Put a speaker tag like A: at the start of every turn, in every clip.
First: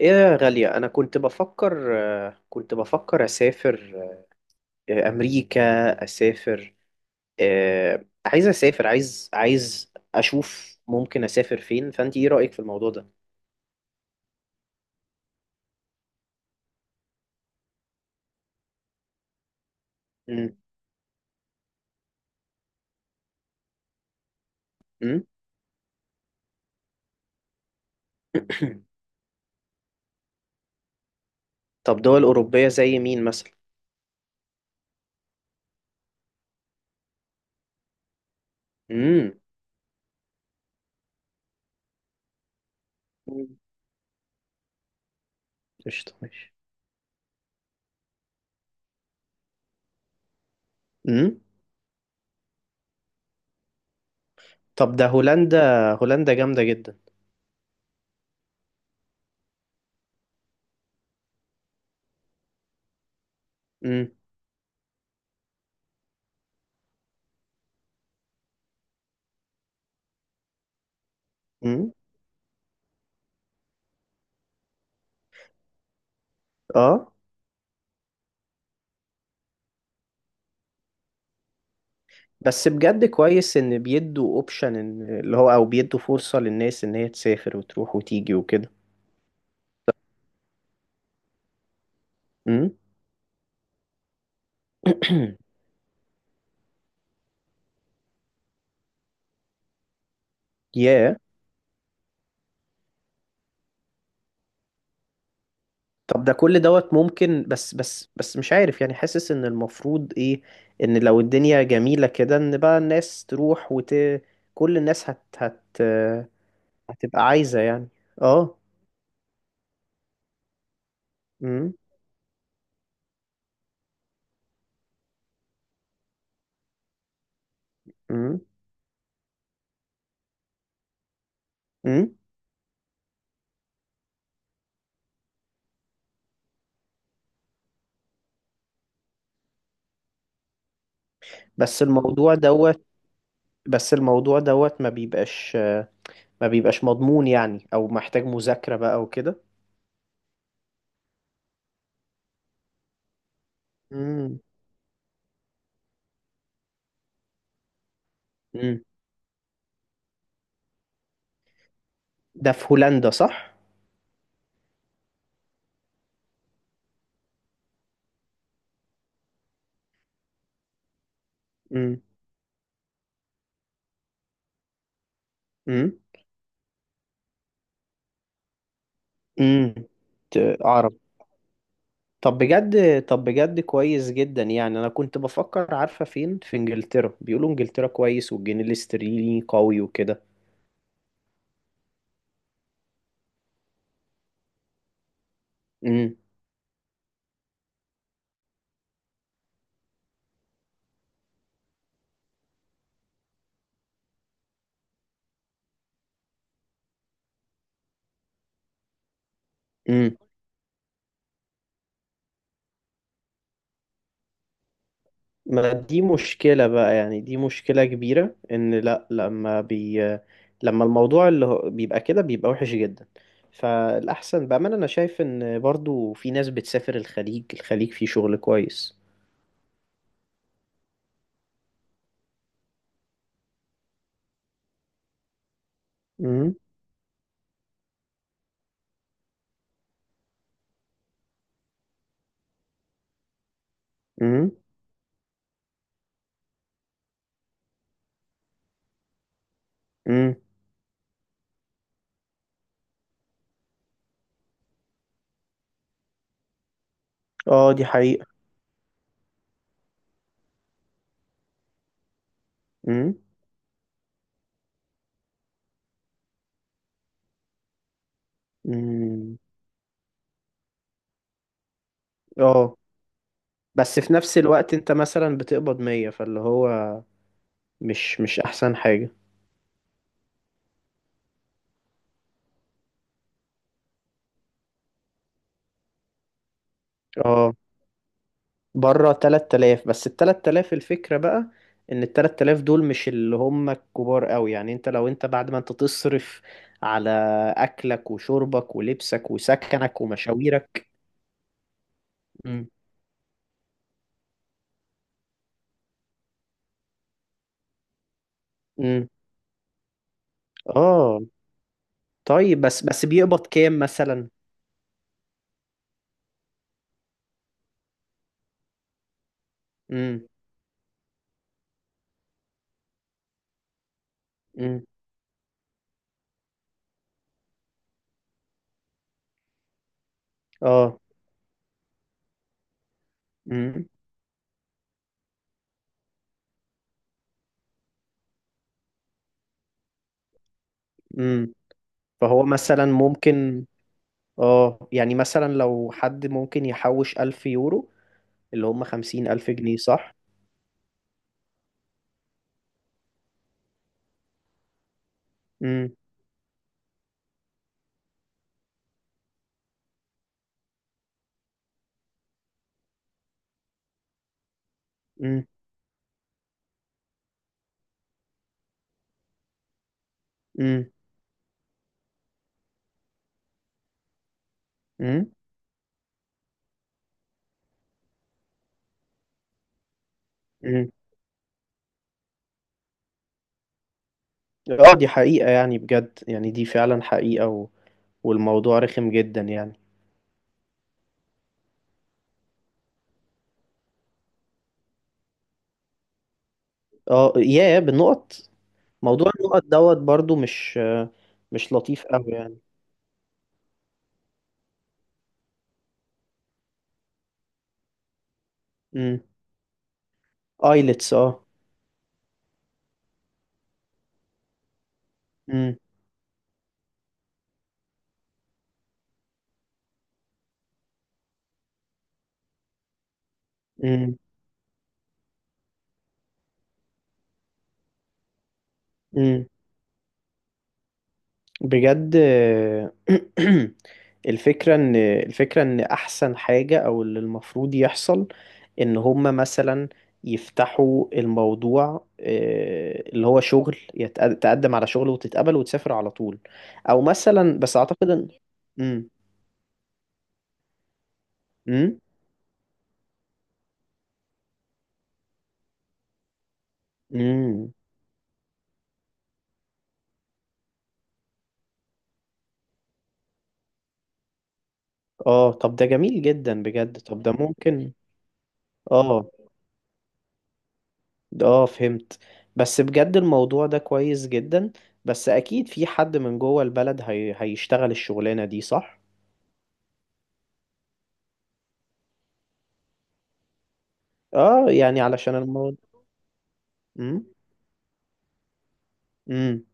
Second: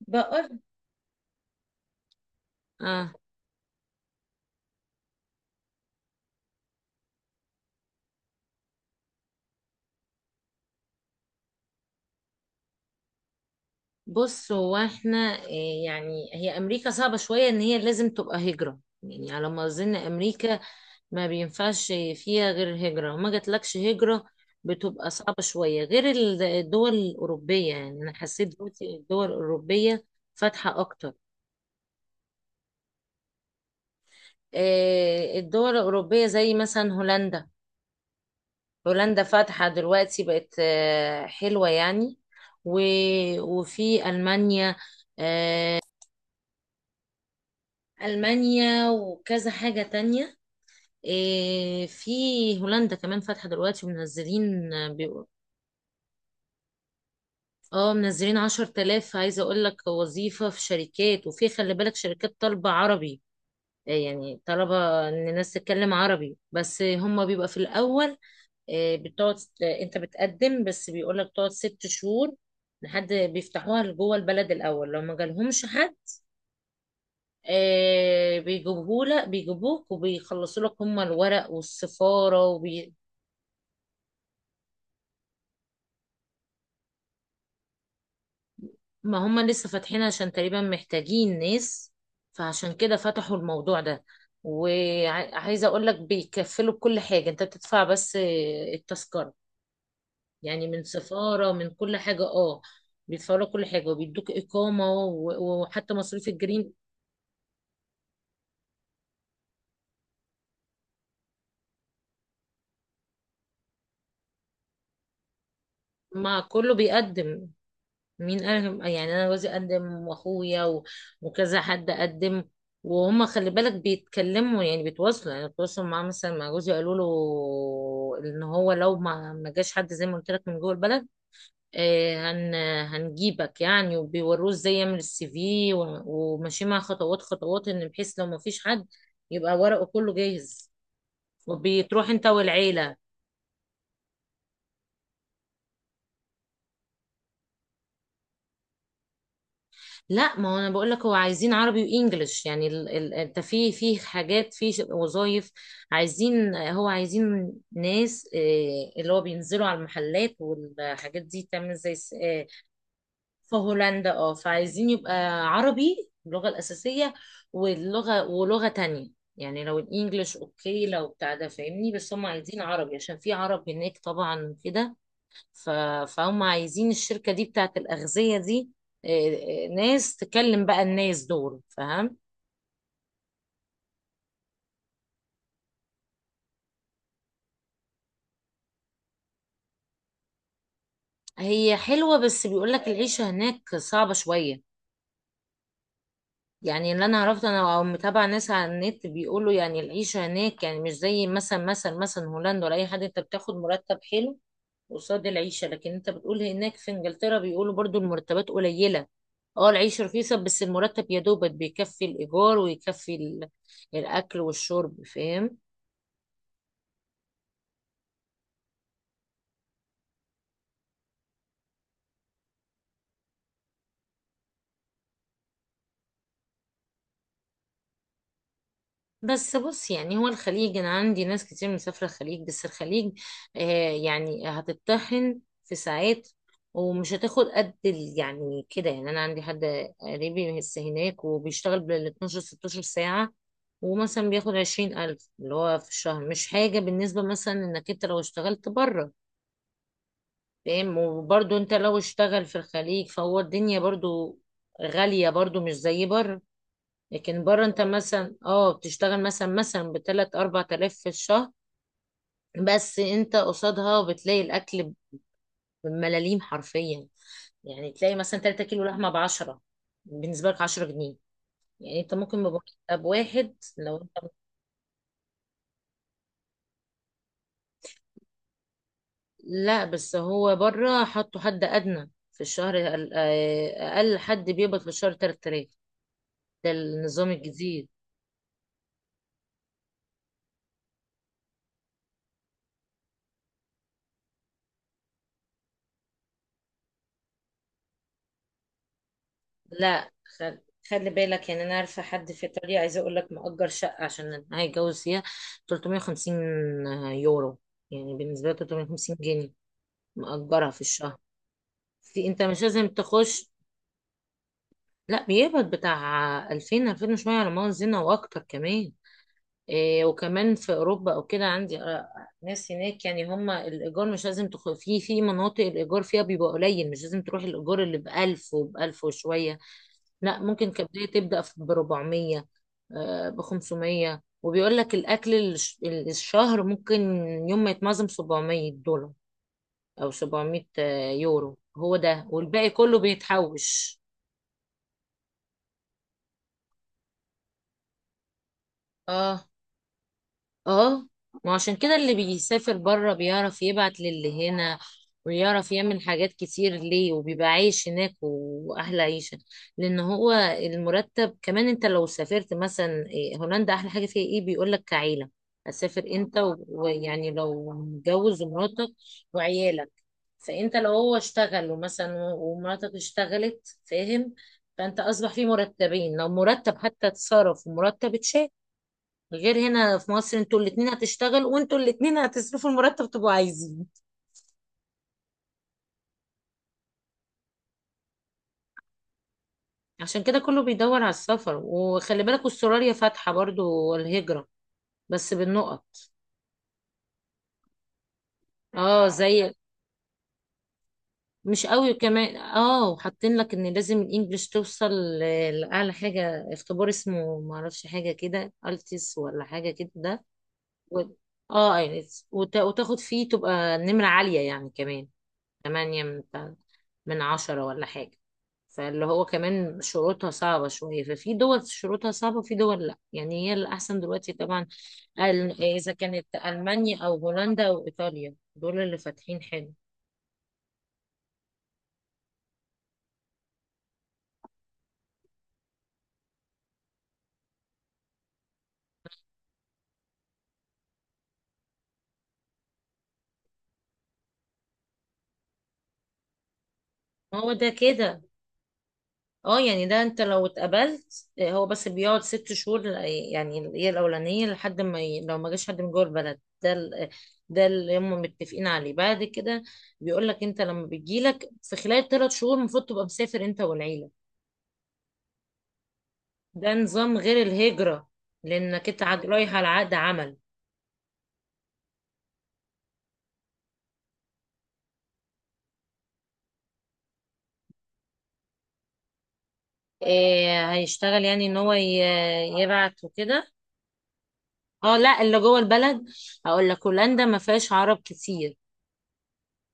A: ايه يا
B: بقول
A: غالية، انا كنت بفكر. كنت
B: اه
A: بفكر اسافر امريكا. اسافر. عايز اسافر، عايز اشوف ممكن اسافر فين، فانت ايه رأيك في الموضوع ده؟
B: بص هو احنا يعني هي امريكا صعبة شوية ان هي لازم تبقى هجرة، يعني على ما اظن
A: مم.
B: امريكا ما بينفعش فيها غير هجرة، وما جاتلكش هجرة بتبقى
A: مم.
B: صعبة شوية. غير الدول الأوروبية، يعني أنا حسيت دلوقتي الدول الأوروبية فاتحة أكتر.
A: طب دول اوروبية زي مين مثلا؟
B: الدول الأوروبية زي مثلا هولندا. هولندا
A: امم.
B: فاتحة دلوقتي، بقت حلوة يعني. وفي ألمانيا آه،
A: قشطة، ماشي.
B: ألمانيا وكذا حاجة تانية.
A: مم.
B: إيه في هولندا كمان فاتحة دلوقتي ومنزلين.
A: طب ده
B: بيقول
A: هولندا. هولندا جامدة جدا.
B: اه منزلين عشر تلاف، عايزة اقول لك وظيفة في شركات، وفي خلي بالك شركات طالبة عربي. إيه
A: امم.
B: يعني طلبة ان الناس تتكلم عربي. بس هما بيبقى في الاول إيه بتقعد، انت بتقدم بس بيقول لك تقعد ست
A: امم.
B: شهور لحد بيفتحوها لجوه البلد الاول. لو ما جالهمش حد،
A: اه،
B: آه بيجيبوه لك، بيجيبوك وبيخلصوا لك هم الورق والسفارة
A: بس بجد كويس ان بيدوا اوبشن ان اللي هو، او بيدوا فرصة للناس ان هي تسافر وتروح وتيجي وكده.
B: ما هم لسه فاتحين عشان تقريبا محتاجين ناس، فعشان كده فتحوا الموضوع ده. وعايزة اقول لك بيكفلوا كل حاجة، انت بتدفع بس التذكرة، يعني من
A: ياه.
B: سفارة من كل حاجة اه. بيدفعوا لك كل حاجة وبيدوك إقامة وحتى
A: طب
B: مصاريف
A: ده كل
B: الجرين.
A: دوت ممكن، بس مش عارف يعني، حاسس ان المفروض ايه، ان لو الدنيا جميلة كده ان بقى الناس تروح كل الناس هت هت
B: مع كله
A: هتبقى
B: بيقدم،
A: عايزة يعني.
B: مين
A: اه.
B: قال؟ يعني انا جوزي قدم، واخويا وكذا
A: امم.
B: حد قدم. وهم خلي بالك بيتكلموا يعني بيتواصلوا معاه، مثلا مع جوزي قالوا له
A: امم.
B: ان هو لو ما جاش حد زي ما قلت لك من جوه البلد
A: امم.
B: آه، هن هنجيبك يعني، وبيوروه ازاي يعمل السي في، وماشي مع خطوات خطوات، ان بحيث لو ما فيش حد يبقى ورقه كله جاهز،
A: بس
B: وبتروح انت
A: الموضوع دوت
B: والعيلة.
A: بس الموضوع دوت ما بيبقاش مضمون يعني، او محتاج مذاكرة بقى وكده.
B: لا ما هو انا بقول لك هو عايزين عربي وانجليش. يعني انت في
A: امم.
B: حاجات في وظايف عايزين، هو عايزين ناس
A: امم.
B: اللي هو بينزلوا على المحلات والحاجات دي تعمل زي
A: ده في هولندا صح؟
B: في هولندا اه، فعايزين يبقى عربي اللغة الأساسية، واللغة ولغة تانية. يعني لو الانجليش اوكي لو بتاع ده فاهمني،
A: امم.
B: بس هم عايزين عربي عشان في عرب هناك طبعا كده. ف-
A: امم.
B: فهم عايزين الشركة دي بتاعت الأغذية دي، آه،
A: امم.
B: ناس تكلم بقى
A: عرب.
B: الناس دول فاهم.
A: طب بجد كويس جدا يعني، انا كنت بفكر عارفه فين، في انجلترا بيقولوا انجلترا كويس والجنيه الاسترليني قوي وكده.
B: هي حلوة، بس بيقولك العيشة هناك صعبة شوية.
A: امم.
B: يعني اللي أنا عرفت أنا أو متابعة ناس على النت بيقولوا، يعني العيشة هناك يعني مش زي مثلا هولندا ولا أي حد، أنت بتاخد مرتب حلو قصاد العيشة. لكن أنت بتقول هناك في إنجلترا بيقولوا برضو المرتبات قليلة، اه العيشة
A: امم.
B: رخيصة بس المرتب يا دوبك بيكفي الإيجار، ويكفي الأكل والشرب فاهم.
A: ما دي مشكله بقى يعني، دي مشكله كبيره ان لا، لما الموضوع بيبقى كده، بيبقى وحش جدا. فالاحسن بامانه انا شايف ان برضو في ناس بتسافر الخليج، الخليج فيه شغل كويس.
B: بس بص، يعني هو الخليج انا عندي ناس كتير مسافره الخليج، بس الخليج آه يعني هتتطحن في ساعات،
A: امم.
B: ومش هتاخد قد يعني كده. يعني انا عندي حد قريبي لسه هناك، وبيشتغل بال 12 16 ساعه، ومثلا
A: امم.
B: بياخد 20,000 اللي هو في الشهر، مش حاجه بالنسبه مثلا انك انت لو اشتغلت بره
A: امم.
B: فاهم. وبرضه انت لو اشتغل في الخليج فهو الدنيا برضه غاليه، برضه مش زي بره. لكن بره
A: اه،
B: انت
A: دي حقيقه.
B: مثلا اه بتشتغل مثلا بتلات اربع تلاف في الشهر، بس
A: امم.
B: انت قصادها بتلاقي الاكل بملاليم حرفيا. يعني تلاقي مثلا تلاتة كيلو لحمة
A: امم.
B: بعشرة، بالنسبة لك عشرة جنيه. يعني انت ممكن
A: اه،
B: بمرتب واحد لو
A: بس في
B: انت،
A: نفس الوقت انت مثلا بتقبض 100، فاللي هو مش احسن حاجة.
B: لا بس هو بره حطوا حد ادنى في الشهر اقل، أقل حد بيقبض في الشهر تلات تلاف، ده النظام
A: اه،
B: الجديد.
A: بره 3000، بس ال 3000 الفكرة بقى ان ال 3000 دول مش اللي هم الكبار قوي يعني، انت لو انت بعد ما انت تصرف على اكلك وشربك ولبسك وسكنك
B: لا خل...
A: ومشاويرك.
B: خلي بالك، يعني انا عارفه حد في
A: امم.
B: ايطاليا عايزه اقول لك، مأجر شقه عشان هيتجوز فيها 350 يورو، يعني بالنسبه له
A: امم.
B: 350 جنيه مأجرها في الشهر.
A: اه،
B: في انت
A: طيب،
B: مش
A: بس
B: لازم
A: بس بيقبض
B: تخش.
A: كام مثلا؟
B: لا بيقبض بتاع 2000 2000 وشويه على ما اظن، واكتر كمان. إيه
A: امم.
B: وكمان في اوروبا او كده عندي ناس هناك، يعني هم الايجار مش لازم
A: امم.
B: في مناطق الايجار فيها بيبقى قليل، مش لازم تروح الايجار اللي ب 1000 وب 1000 وشويه. لا ممكن
A: اه.
B: كبداية تبدأ ب 400، ب
A: امم.
B: 500. وبيقول لك الأكل الشهر ممكن يوم ما يتنظم 700 دولار، أو 700
A: امم.
B: يورو. هو ده،
A: فهو
B: والباقي
A: مثلا
B: كله
A: ممكن،
B: بيتحوش
A: اه، يعني مثلا لو حد ممكن يحوش 1000 يورو، اللي هم خمسين
B: اه
A: ألف جنيه صح؟
B: اه. ما عشان كده اللي بيسافر بره بيعرف يبعت للي هنا، ويعرف
A: امم.
B: يعمل حاجات كتير ليه، وبيبقى عايش هناك واحلى عيشة. لان هو المرتب كمان، انت لو سافرت مثلا هولندا احلى حاجة فيها ايه، بيقولك كعيلة
A: امم.
B: هتسافر انت ويعني لو متجوز ومراتك وعيالك، فانت لو
A: امم.
B: هو اشتغل، ومثلا ومراتك اشتغلت فاهم، فانت اصبح
A: امم.
B: في مرتبين، لو مرتب حتى اتصرف ومرتب اتشال، غير هنا في مصر انتوا الاتنين
A: امم.
B: هتشتغل وانتوا الاتنين هتصرفوا المرتب تبقوا عايزين.
A: اه، دي حقيقة يعني، بجد يعني، دي فعلا حقيقة. و... والموضوع رخم جدا يعني.
B: عشان كده كله بيدور على السفر، وخلي بالك استراليا فاتحة برضو الهجرة بس بالنقط.
A: اه يا بالنقط.
B: اه زي،
A: موضوع النقط دوت برضو مش،
B: مش
A: مش
B: قوي
A: لطيف قوي
B: كمان
A: يعني.
B: اه، حاطين لك ان لازم الانجليش توصل لاعلى حاجة، اختبار اسمه معرفش، حاجة كده التس
A: امم.
B: ولا حاجة كده ده و...
A: ايلتس، اه.
B: اه ايلتس وتاخد فيه تبقى نمرة عالية يعني كمان،
A: امم.
B: تمانية من عشرة ولا حاجة. فاللي هو كمان شروطها صعبة شوية. ففي دول شروطها صعبة، وفي دول لأ. يعني هي الأحسن دلوقتي طبعا، إذا كانت ألمانيا أو هولندا أو إيطاليا، دول اللي فاتحين
A: امم.
B: حلو.
A: بجد. الفكرة ان احسن حاجة او اللي المفروض يحصل ان هما مثلا يفتحوا الموضوع، اللي هو شغل تقدم على شغل وتتقبل وتسافر على طول، او
B: ما هو
A: مثلا
B: ده
A: بس اعتقد
B: كده
A: ان. امم.
B: اه، يعني ده انت لو اتقبلت هو بس
A: امم.
B: بيقعد ست شهور، يعني هي الاولانيه لحد ما لو ما جاش حد من جوه البلد، ده ال... آه، ده
A: امم.
B: اللي هم متفقين عليه. بعد كده بيقول لك انت لما بتجيلك في خلال ثلاث شهور المفروض تبقى مسافر انت والعيله،
A: اه، طب ده جميل جدا
B: ده
A: بجد،
B: نظام
A: طب ده
B: غير
A: ممكن.
B: الهجره، لانك انت عاد
A: اه.
B: رايح على عقد عمل.
A: اه، فهمت. بس بجد الموضوع ده كويس جدا. بس اكيد في حد من جوه البلد هيشتغل الشغلانة دي، صح؟
B: إيه هيشتغل، يعني ان هو يبعت وكده
A: اه،
B: اه.
A: يعني
B: لا
A: علشان
B: اللي جوه
A: الموضوع.
B: البلد، هقول لك هولندا
A: امم.
B: ما فيهاش عرب كتير،
A: امم.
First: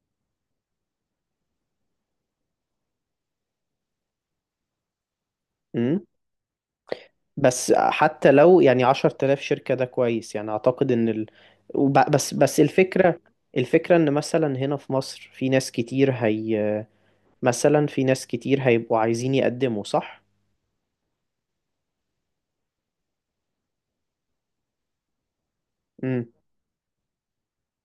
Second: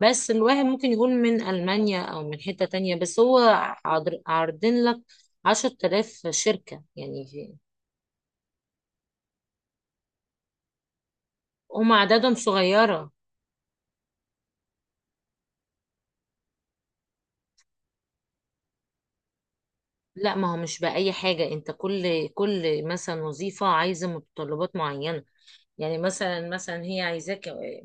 B: بس الواحد ممكن يكون من ألمانيا أو من حتة تانية، بس هو عارضين لك عشرة
A: امم.
B: آلاف شركة يعني
A: بس حتى لو يعني 10000 شركة، ده كويس يعني، اعتقد ان ال.
B: هم
A: وب...
B: أعدادهم
A: بس بس
B: صغيرة.
A: الفكرة ان مثلا هنا في مصر في ناس كتير هي، مثلا في ناس كتير هيبقوا عايزين يقدموا، صح؟
B: لا ما هو مش بأي حاجة. أنت كل مثلا وظيفة عايزة متطلبات معينة. يعني
A: امم.
B: مثلا هي عايزاك،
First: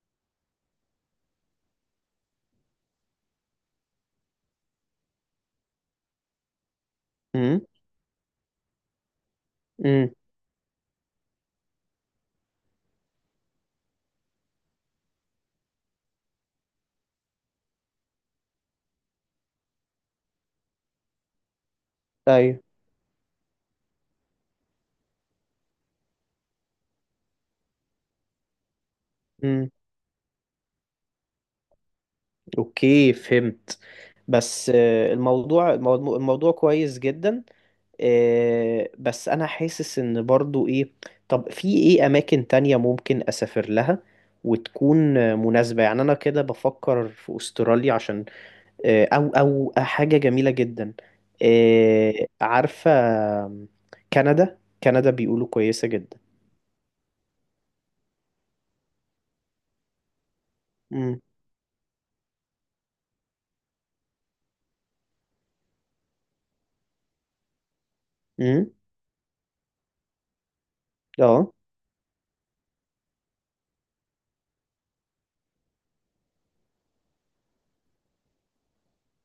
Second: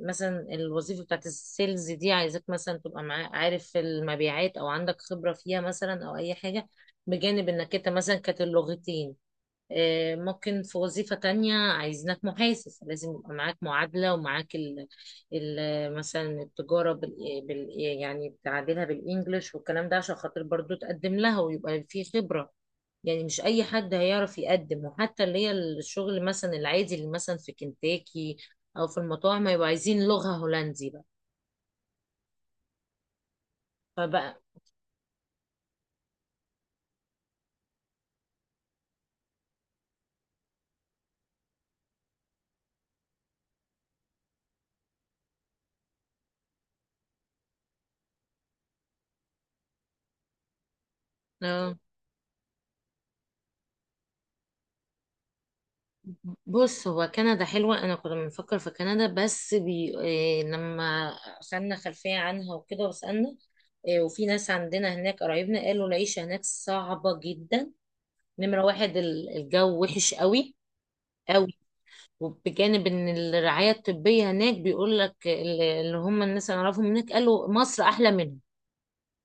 B: مثلا الوظيفة بتاعت السيلز دي عايزاك مثلا تبقى عارف المبيعات، أو عندك خبرة فيها مثلا، أو أي حاجة بجانب
A: امم.
B: إنك أنت مثلا كانت اللغتين.
A: امم.
B: ممكن في وظيفة تانية عايزينك محاسب، لازم يبقى معاك معادلة ومعاك ال ال مثلا التجارة بال يعني بتعادلها بالإنجلش والكلام ده، عشان خاطر برضو تقدم لها ويبقى في خبرة.
A: ايوه.
B: يعني مش أي حد هيعرف يقدم، وحتى اللي هي الشغل مثلا العادي اللي مثلا في كنتاكي أو في المطاعم هيبقوا
A: إمم.
B: عايزين لغة هولندي بقى.
A: اوكي، فهمت.
B: فبقى
A: بس الموضوع كويس جدا. بس انا حاسس ان برضو ايه، طب في ايه اماكن تانية ممكن اسافر لها وتكون مناسبة يعني. انا كده بفكر في استراليا عشان او حاجة جميلة جدا.
B: آه.
A: عارفة. كندا. كندا بيقولوا كويسة جدا.
B: بص هو كندا حلوة، أنا كنا بنفكر في كندا بس إيه لما
A: امم.
B: خدنا خلفية عنها وكده وسألنا، إيه وفي ناس عندنا هناك قرايبنا قالوا العيشة هناك صعبة جدا. نمرة
A: امم.
B: واحد الجو وحش قوي
A: اه.
B: قوي. وبجانب إن الرعاية الطبية هناك بيقول لك اللي هم الناس اللي أعرفهم هناك قالوا مصر أحلى منهم،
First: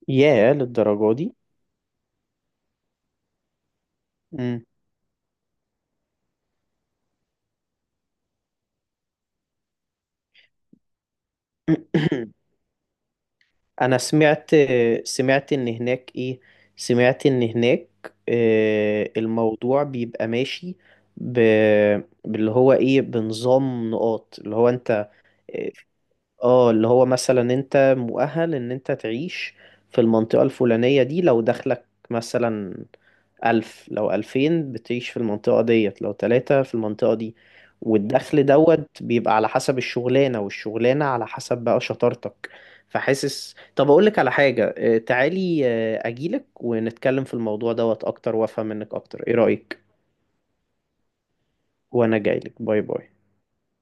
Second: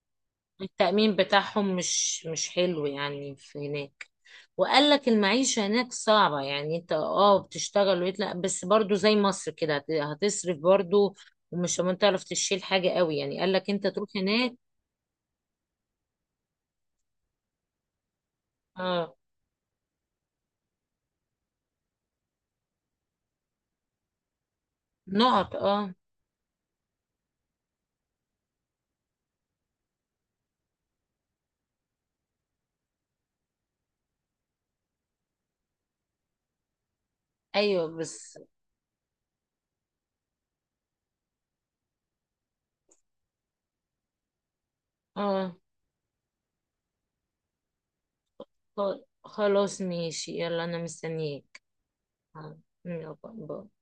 A: ياه، للدرجة
B: التأمين
A: دي.
B: بتاعهم مش حلو يعني في هناك.
A: امم.
B: وقال لك المعيشة هناك صعبة يعني، انت اه بتشتغل ويطلع بس برضو زي مصر كده هتصرف برضو، ومش ما تعرف تشيل حاجة قوي يعني، قال لك انت
A: انا
B: تروح
A: سمعت،
B: هناك.
A: سمعت ان هناك ايه، سمعت ان هناك
B: اه
A: الموضوع بيبقى ماشي ب... باللي هو ايه، بنظام نقاط، اللي هو انت.
B: نقط اه،
A: اه، اللي هو مثلا انت مؤهل ان انت تعيش في المنطقة الفلانية دي، لو دخلك مثلا ألف، لو ألفين بتعيش في المنطقة ديت، لو تلاتة في المنطقة دي.
B: ايوه بس
A: والدخل دوت بيبقى على حسب الشغلانة، والشغلانة على حسب بقى شطارتك. فحاسس، طب أقولك على حاجة،
B: اه.
A: تعالي، أجيلك ونتكلم في الموضوع دوت أكتر وأفهم منك أكتر، إيه رأيك؟
B: خلاص ماشي، يلا انا مستنياك.
A: وأنا جايلك،
B: آه،
A: باي باي.
B: يلا، باي.